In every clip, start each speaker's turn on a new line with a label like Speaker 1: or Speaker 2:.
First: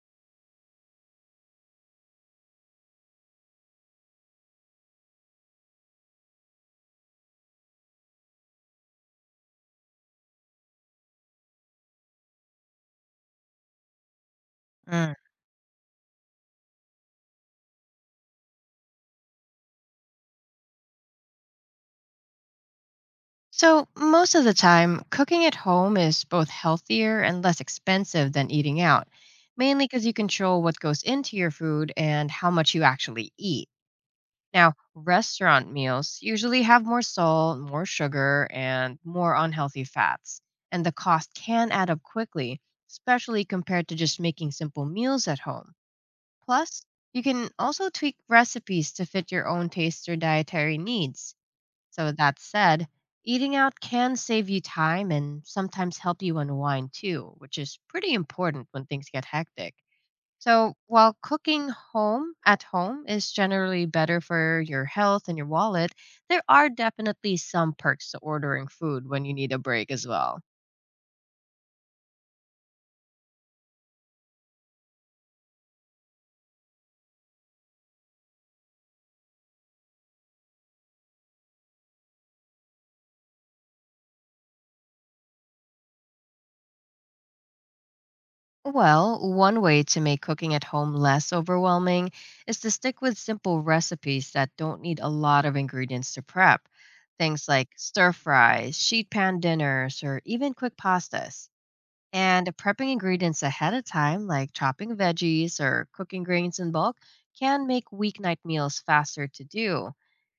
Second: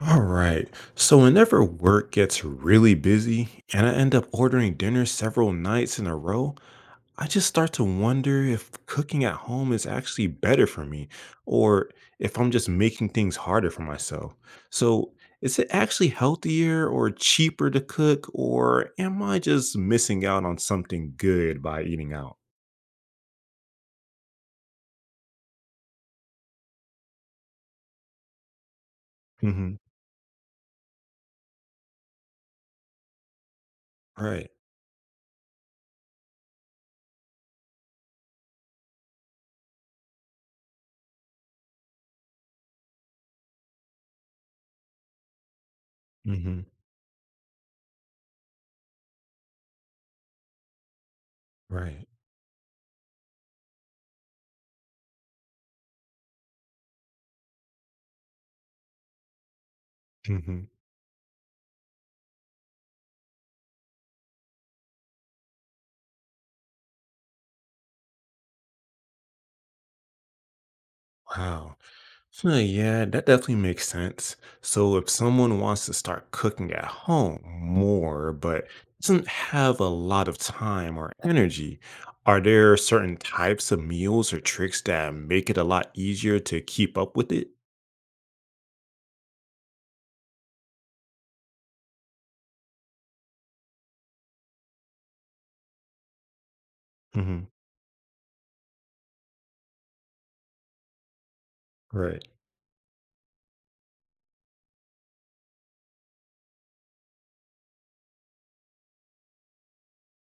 Speaker 1: All right. So whenever work gets really busy and I end up ordering dinner several nights in a row, I just start to wonder if cooking at home is actually better for me or if I'm just making things harder for myself.
Speaker 2: Mm.
Speaker 1: So is it actually healthier or cheaper to cook or am I just missing out on something good by eating out?
Speaker 2: So, most of the time, cooking at home is both healthier and less expensive than eating out,
Speaker 1: Hmm.
Speaker 2: mainly because you control what goes into your food and how much you actually eat.
Speaker 1: Right.
Speaker 2: Now, restaurant meals usually have more salt, more sugar, and more unhealthy fats, and the cost can add up quickly, especially compared to just making simple meals at home.
Speaker 1: Hmm.
Speaker 2: Plus, you can also tweak recipes to fit your own taste or dietary needs. So,
Speaker 1: Right.
Speaker 2: with that said, eating out can save you time and sometimes help you unwind too, which is pretty important when things get hectic.
Speaker 1: Hmm.
Speaker 2: So, while cooking home at home is generally better for your health and your wallet, there are definitely some perks to ordering food when you need a break as well.
Speaker 1: Wow. So yeah, that definitely makes sense. So if someone wants to start cooking at home more, but doesn't have a lot of time or energy, are there certain types of meals or tricks that make it a lot easier to keep up with it?
Speaker 2: Well, one way to make cooking at home less overwhelming is to stick with simple recipes that don't need a lot of ingredients to prep.
Speaker 1: Hmm.
Speaker 2: Things like stir fries, sheet pan dinners, or even quick pastas.
Speaker 1: Right.
Speaker 2: And prepping ingredients ahead of time, like chopping veggies or cooking grains in bulk, can make weeknight meals faster to do.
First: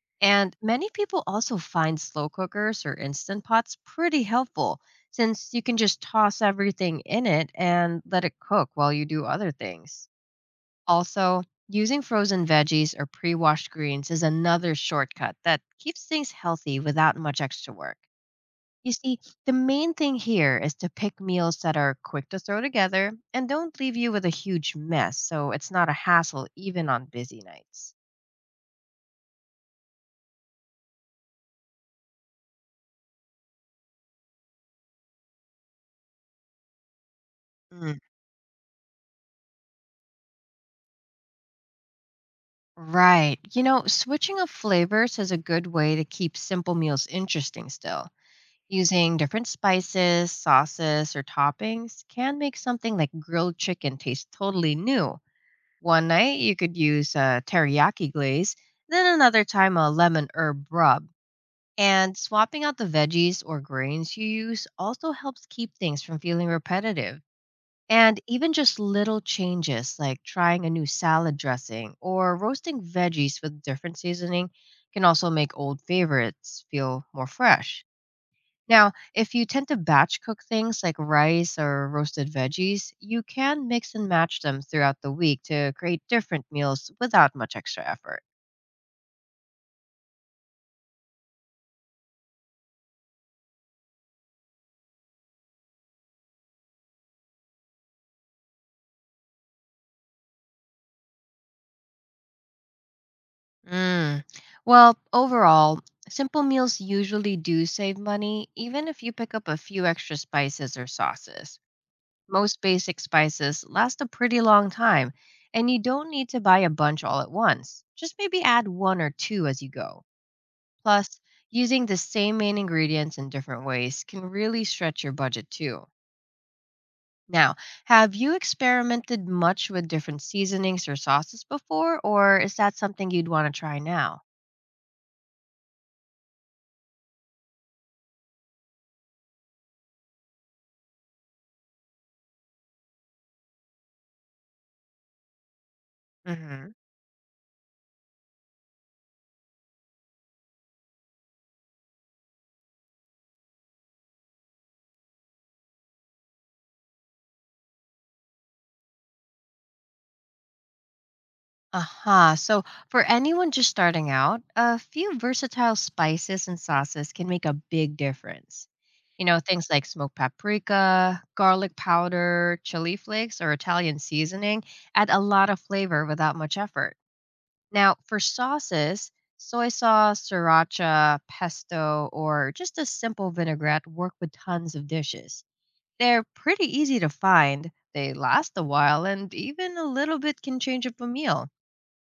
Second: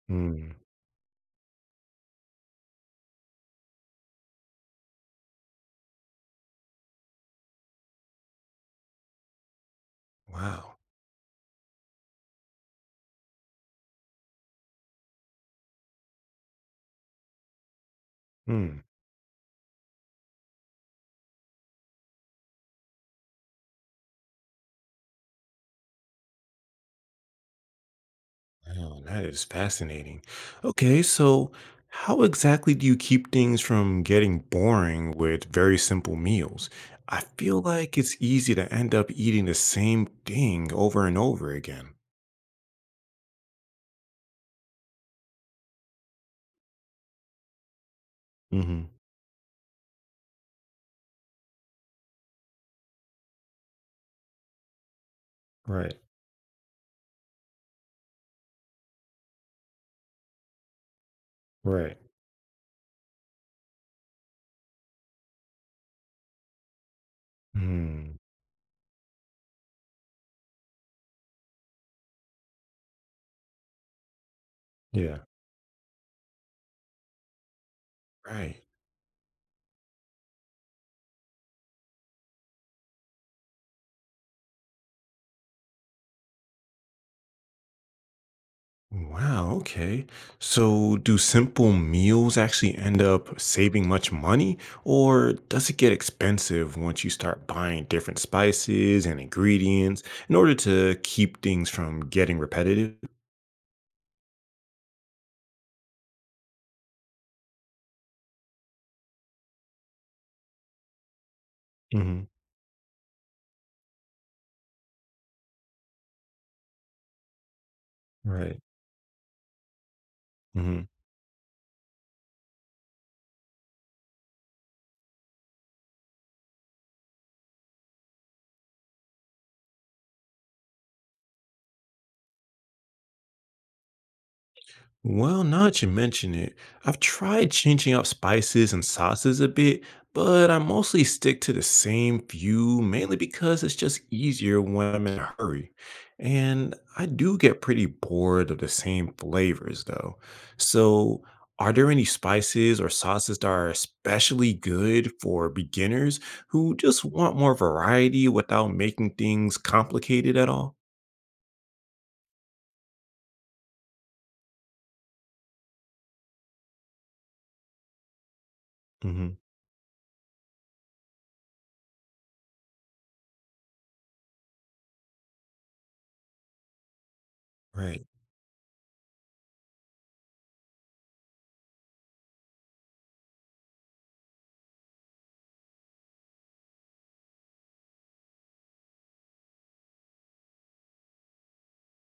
Speaker 1: Mm.
Speaker 2: And many people also find slow cookers or instant pots pretty helpful since you can just toss everything in it and let it cook while you do other things.
Speaker 1: Wow.
Speaker 2: Also, using frozen veggies or pre washed greens is another shortcut that keeps things healthy without much extra work.
Speaker 1: Hmm.
Speaker 2: You see, the main thing here is to pick meals that are quick to throw together and don't leave you with a huge mess, so it's not a hassle even on busy nights.
Speaker 1: Oh, that is fascinating. Okay, so how exactly do you keep things from getting boring with very simple meals? I feel
Speaker 2: Mm,
Speaker 1: like it's easy to end up eating the same thing over and over again.
Speaker 2: right. You know, switching up flavors is a good way to keep simple meals interesting still.
Speaker 1: Hmm.
Speaker 2: Using different spices, sauces, or toppings can make something like grilled chicken taste totally new.
Speaker 1: Right,
Speaker 2: One night you could use a teriyaki glaze, then another time a lemon herb rub.
Speaker 1: right.
Speaker 2: And swapping out the veggies or grains you use also helps keep things from feeling repetitive.
Speaker 1: Hmm.
Speaker 2: And even just little changes like trying a new salad dressing or roasting veggies with different seasoning can
Speaker 1: Yeah.
Speaker 2: also make old favorites feel more fresh.
Speaker 1: Right.
Speaker 2: Now, if you tend to batch cook things like rice or roasted veggies, you can mix and match them throughout the week to create different meals without much extra effort.
Speaker 1: Wow, okay. So, do simple meals actually end up saving much money, or does it get expensive once you start buying different spices and ingredients in order to keep things from getting repetitive?
Speaker 2: Mm. Well, overall, simple meals usually do save money, even if you pick up a few extra spices or sauces.
Speaker 1: Hmm.
Speaker 2: Most basic spices last a pretty long time, and you don't need to buy a bunch all at once. Just maybe
Speaker 1: Right.
Speaker 2: add one or two as you go. Plus, using the same main ingredients in different ways can really stretch your budget too. Now, have you experimented much with different seasonings or sauces before, or is that something you'd want to try now?
Speaker 1: Well, now that you mention it, I've tried changing up spices and sauces a bit, but I mostly stick to the same few, mainly because it's just easier when I'm in a hurry.
Speaker 2: Hmm.
Speaker 1: And I do get pretty bored of the same flavors, though. So, are there any spices or sauces that are especially good for beginners who just want more variety without making things complicated at all?
Speaker 2: Aha. So, for anyone just starting out, a few versatile spices and sauces can make a big difference. You know,
Speaker 1: Hmm.
Speaker 2: things like smoked paprika, garlic powder, chili flakes, or Italian seasoning add a lot of flavor without much effort. Now,
Speaker 1: Right,
Speaker 2: for sauces, soy sauce, sriracha, pesto, or just a simple vinaigrette work with tons of dishes. They're pretty easy to find, they last a while, and even a little bit can change up a meal.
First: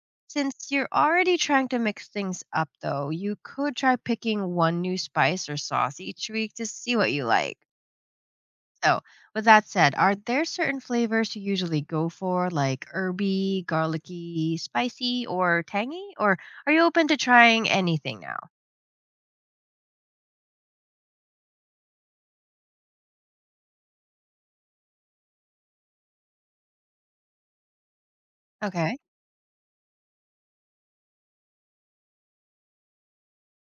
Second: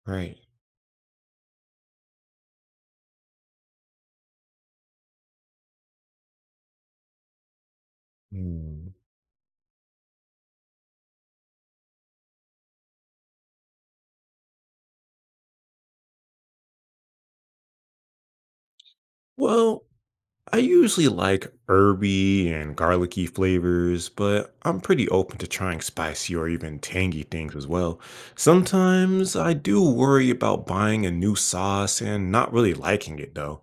Speaker 1: right.
Speaker 2: Since you're already trying to mix things up, though, you could try picking one new spice or sauce each week to see what you like.
Speaker 1: Hmm.
Speaker 2: So, with that said, are there certain flavors you usually go for, like herby, garlicky, spicy, or tangy? Or are you open to trying anything now?
Speaker 1: Well, I usually like herby and garlicky flavors, but I'm pretty open to trying spicy or even tangy things as well.
Speaker 2: Okay.
Speaker 1: Sometimes I do worry about buying a new sauce and not really liking it though.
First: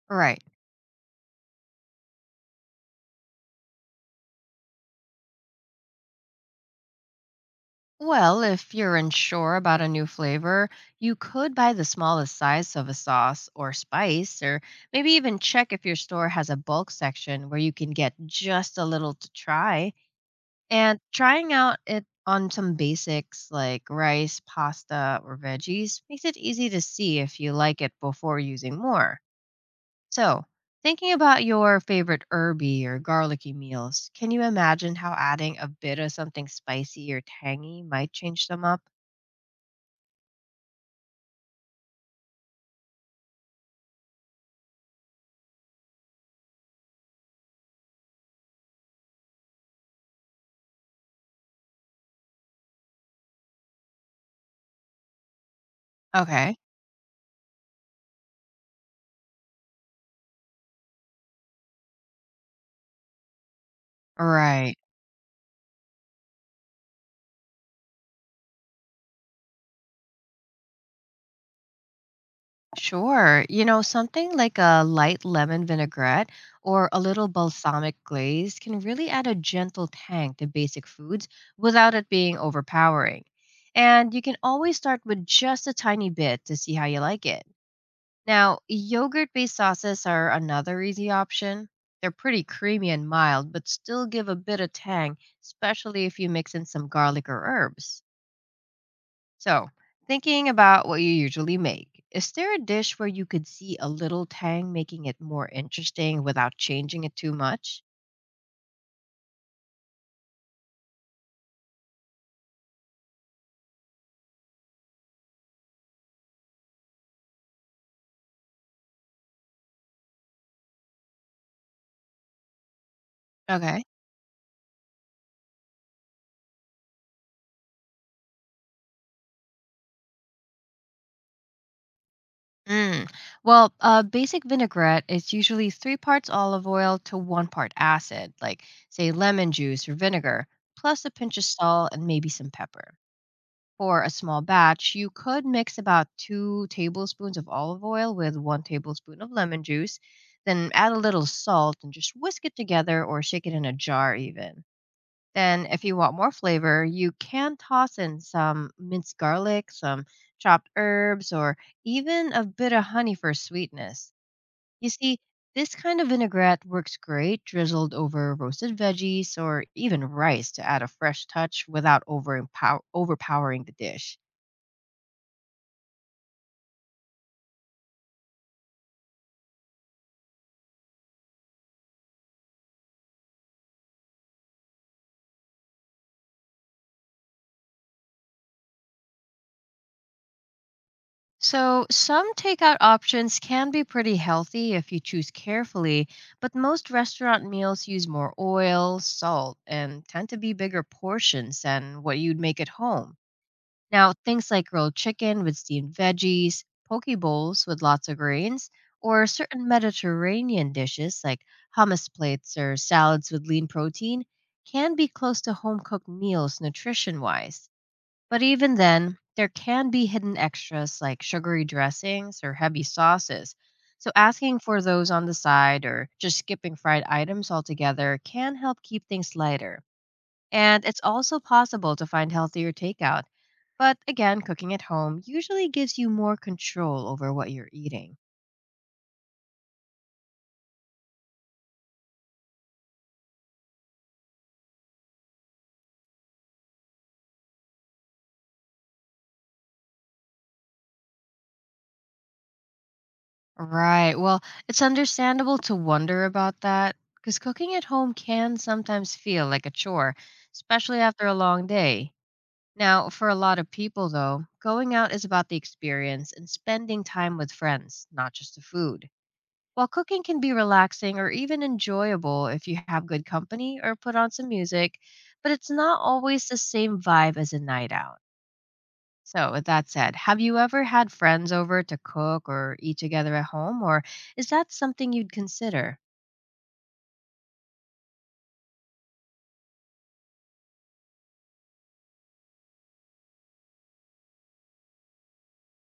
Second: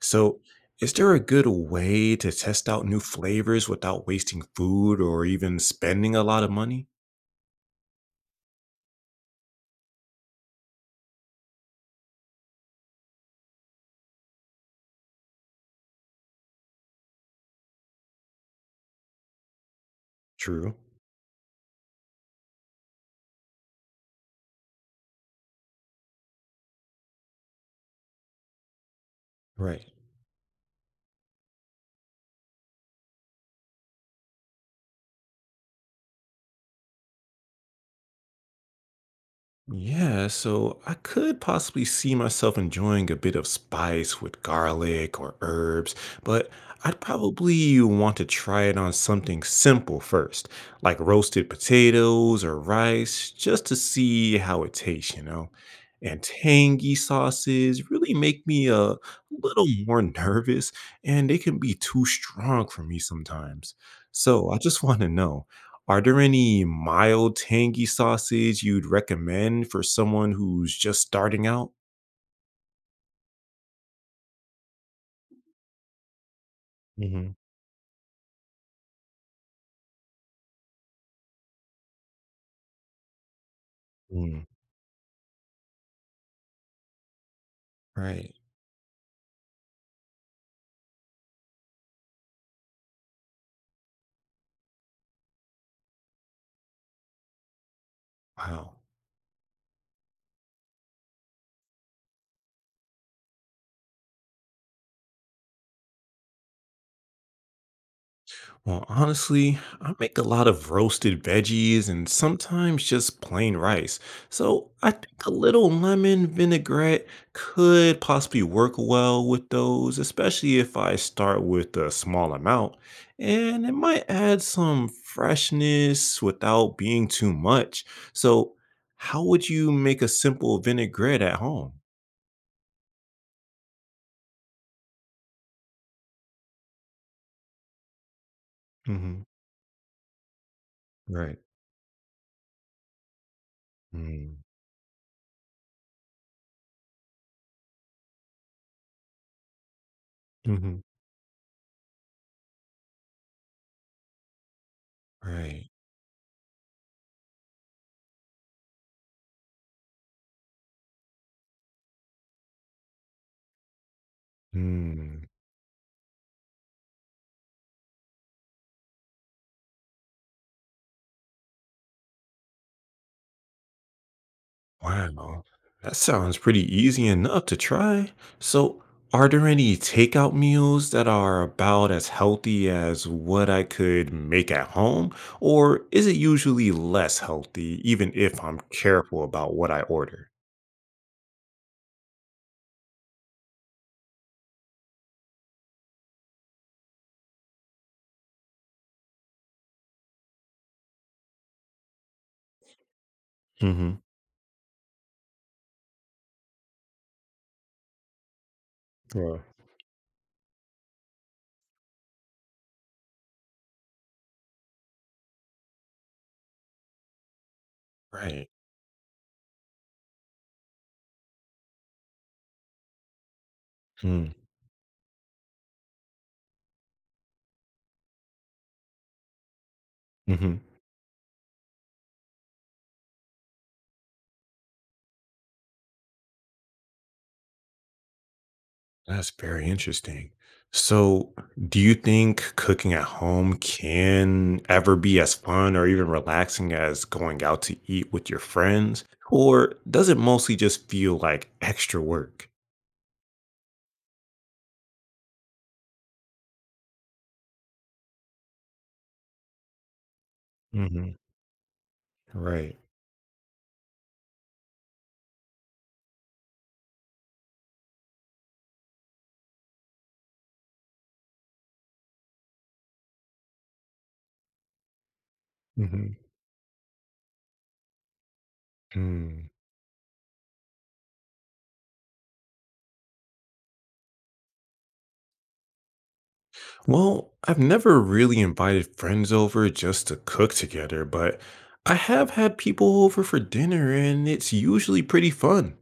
Speaker 1: So,
Speaker 2: Right.
Speaker 1: is there a good way to test out new flavors without wasting food or even spending a lot of money?
Speaker 2: Well, if you're unsure about a new flavor, you could buy the smallest size of a sauce or spice, or maybe even check if your store has a bulk section where you can get just a little to try.
Speaker 1: True.
Speaker 2: And trying out it on some basics like rice, pasta, or veggies makes it easy to see if you like it before using more.
Speaker 1: Right.
Speaker 2: So, thinking about your favorite herby or garlicky meals, can you imagine how adding a bit of something spicy or tangy might change them up?
Speaker 1: Yeah, so I could possibly see myself enjoying a bit of spice with garlic or herbs, but I'd probably want to try it on something simple first, like roasted potatoes or rice, just to see how it tastes, you know? And
Speaker 2: Okay.
Speaker 1: tangy sauces really make me a little more nervous, and they can be too strong for me sometimes. So I
Speaker 2: Right.
Speaker 1: just want to know. Are there any mild tangy sausage you'd recommend for someone who's just starting out?
Speaker 2: Sure. You know, something like a light lemon vinaigrette or a little
Speaker 1: Mhm,
Speaker 2: balsamic glaze can really add a gentle tang to basic foods without it being overpowering. And you can
Speaker 1: mm.
Speaker 2: always start with just a tiny bit to see how you like it.
Speaker 1: Right.
Speaker 2: Now, yogurt based sauces are another easy option. They're pretty creamy and mild, but still give a bit of tang, especially if you mix in some garlic or herbs.
Speaker 1: Wow.
Speaker 2: So, thinking about what you usually make, is there a dish where you could see a little tang making it more interesting without changing it too much?
Speaker 1: Well, honestly, I make a lot of roasted veggies and sometimes just plain rice. So I think a little lemon vinaigrette could possibly work well with those, especially if I start with a small amount. And it
Speaker 2: Okay.
Speaker 1: might add some freshness without being too much. So, how would you make a simple vinaigrette at home?
Speaker 2: Mm. Well, a basic vinaigrette is usually three parts olive oil to one part acid, like, say,
Speaker 1: Hmm.
Speaker 2: lemon juice or vinegar, plus a pinch
Speaker 1: Right.
Speaker 2: of salt and maybe some pepper. For a
Speaker 1: Mm-hmm.
Speaker 2: small batch, you could mix about 2 tablespoons of olive oil with 1 tablespoon of lemon juice, then add a little salt and just whisk it together or shake it in a jar even. Then
Speaker 1: Right.
Speaker 2: if you want more flavor, you can toss in some minced garlic, some chopped herbs or even a bit of honey for sweetness. You see, this kind of vinaigrette works great drizzled over roasted veggies or even rice to add a fresh touch without overpowering the dish.
Speaker 1: Wow, that sounds pretty easy enough to try. So, are there any takeout meals that are about as healthy as what I could make at home? Or is it usually less healthy, even if I'm careful about what I order?
Speaker 2: So, some takeout options can be pretty healthy if you choose carefully, but most restaurant meals use more oil, salt, and tend to be bigger portions than what you'd make at home.
Speaker 1: Hmm.
Speaker 2: Now, things like grilled chicken with steamed veggies, poke bowls with lots of grains, or
Speaker 1: Yeah.
Speaker 2: certain Mediterranean dishes like hummus plates or salads with lean protein can be close to home cooked meals nutrition wise. But
Speaker 1: Right.
Speaker 2: even then, there can be hidden extras like sugary dressings or heavy sauces. So asking for those on the side or just skipping fried items altogether can help keep things lighter.
Speaker 1: Mm-hmm.
Speaker 2: And it's also possible to find healthier takeout. But again, cooking at home usually gives you more control over what you're eating.
Speaker 1: That's very interesting. So, do you think cooking at home can ever be as fun or even relaxing as going out to eat with your friends? Or does it mostly just feel like extra work?
Speaker 2: Right. Well, it's understandable to wonder about that because cooking at home can sometimes feel like a chore, especially
Speaker 1: Hmm.
Speaker 2: after a long day.
Speaker 1: Right.
Speaker 2: Now, for a lot of people, though, going out is about the experience and spending time with friends, not just the food. While cooking can be relaxing or even enjoyable if you have good company or put on some music, but it's not always the same vibe as a night out.
Speaker 1: Hmm.
Speaker 2: So, with that said, have you ever had friends over to cook or eat together at home, or is that something you'd consider?
Speaker 1: Well, I've never really invited friends over just to cook together, but I have had people over for dinner and it's usually pretty fun.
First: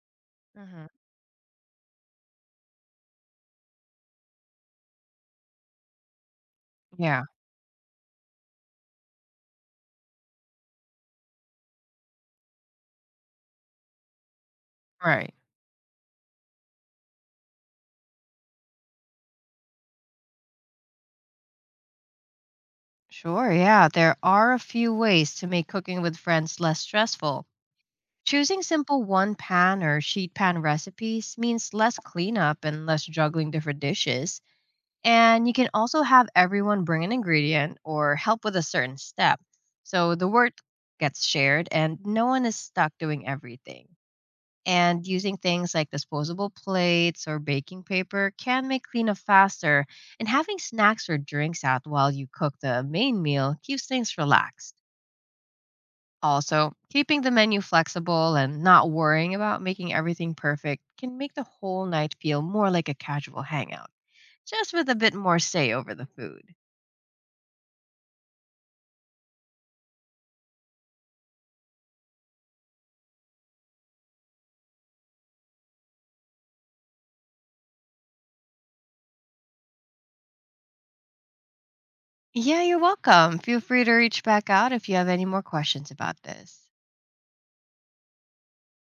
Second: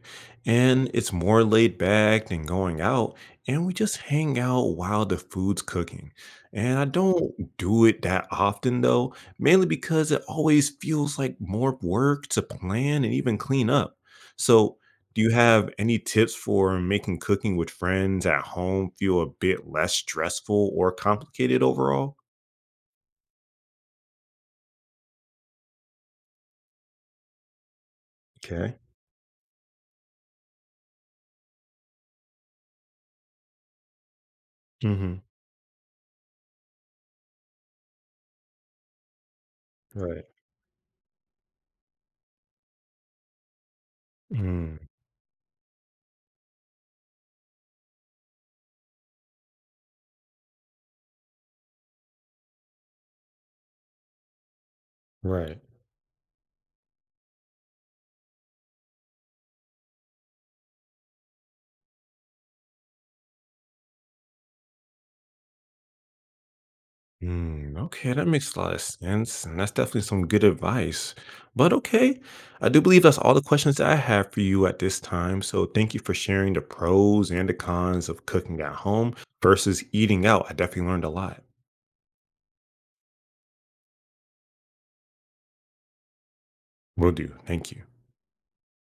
Speaker 2: Hmm.
Speaker 1: And it's more laid back than going out, and we just hang out while the food's cooking. And I
Speaker 2: Yeah,
Speaker 1: don't do it that often though, mainly because it always feels like more work to plan and even clean up. So do you
Speaker 2: right.
Speaker 1: have any tips for making cooking with friends at home feel a bit less stressful or complicated overall?
Speaker 2: Sure, yeah. There are a few ways to make cooking with friends less stressful. Choosing
Speaker 1: Okay.
Speaker 2: simple one pan or sheet pan recipes means less cleanup and less juggling different dishes.
Speaker 1: Hmm.
Speaker 2: And you can also have everyone bring an ingredient or help with a certain step. So
Speaker 1: Right.
Speaker 2: the work gets shared and no one is stuck doing everything.
Speaker 1: Mm,
Speaker 2: And using things like disposable plates or baking paper can make cleanup faster. And having snacks or drinks out while you cook the main meal keeps things relaxed.
Speaker 1: right.
Speaker 2: Also, keeping the menu flexible and not worrying about making everything perfect can make the whole night feel more like a casual hangout, just with a bit more say over the food.
Speaker 1: Mm, okay, that makes a lot of sense, and that's definitely some good advice. But okay, I do believe that's all the questions that I have for you at this time. So thank you for sharing the pros and the cons of cooking at home versus eating out. I definitely learned a lot.
Speaker 2: Yeah, you're welcome. Feel free to reach back out if you have any more questions about this.
Speaker 1: Will do. Thank you.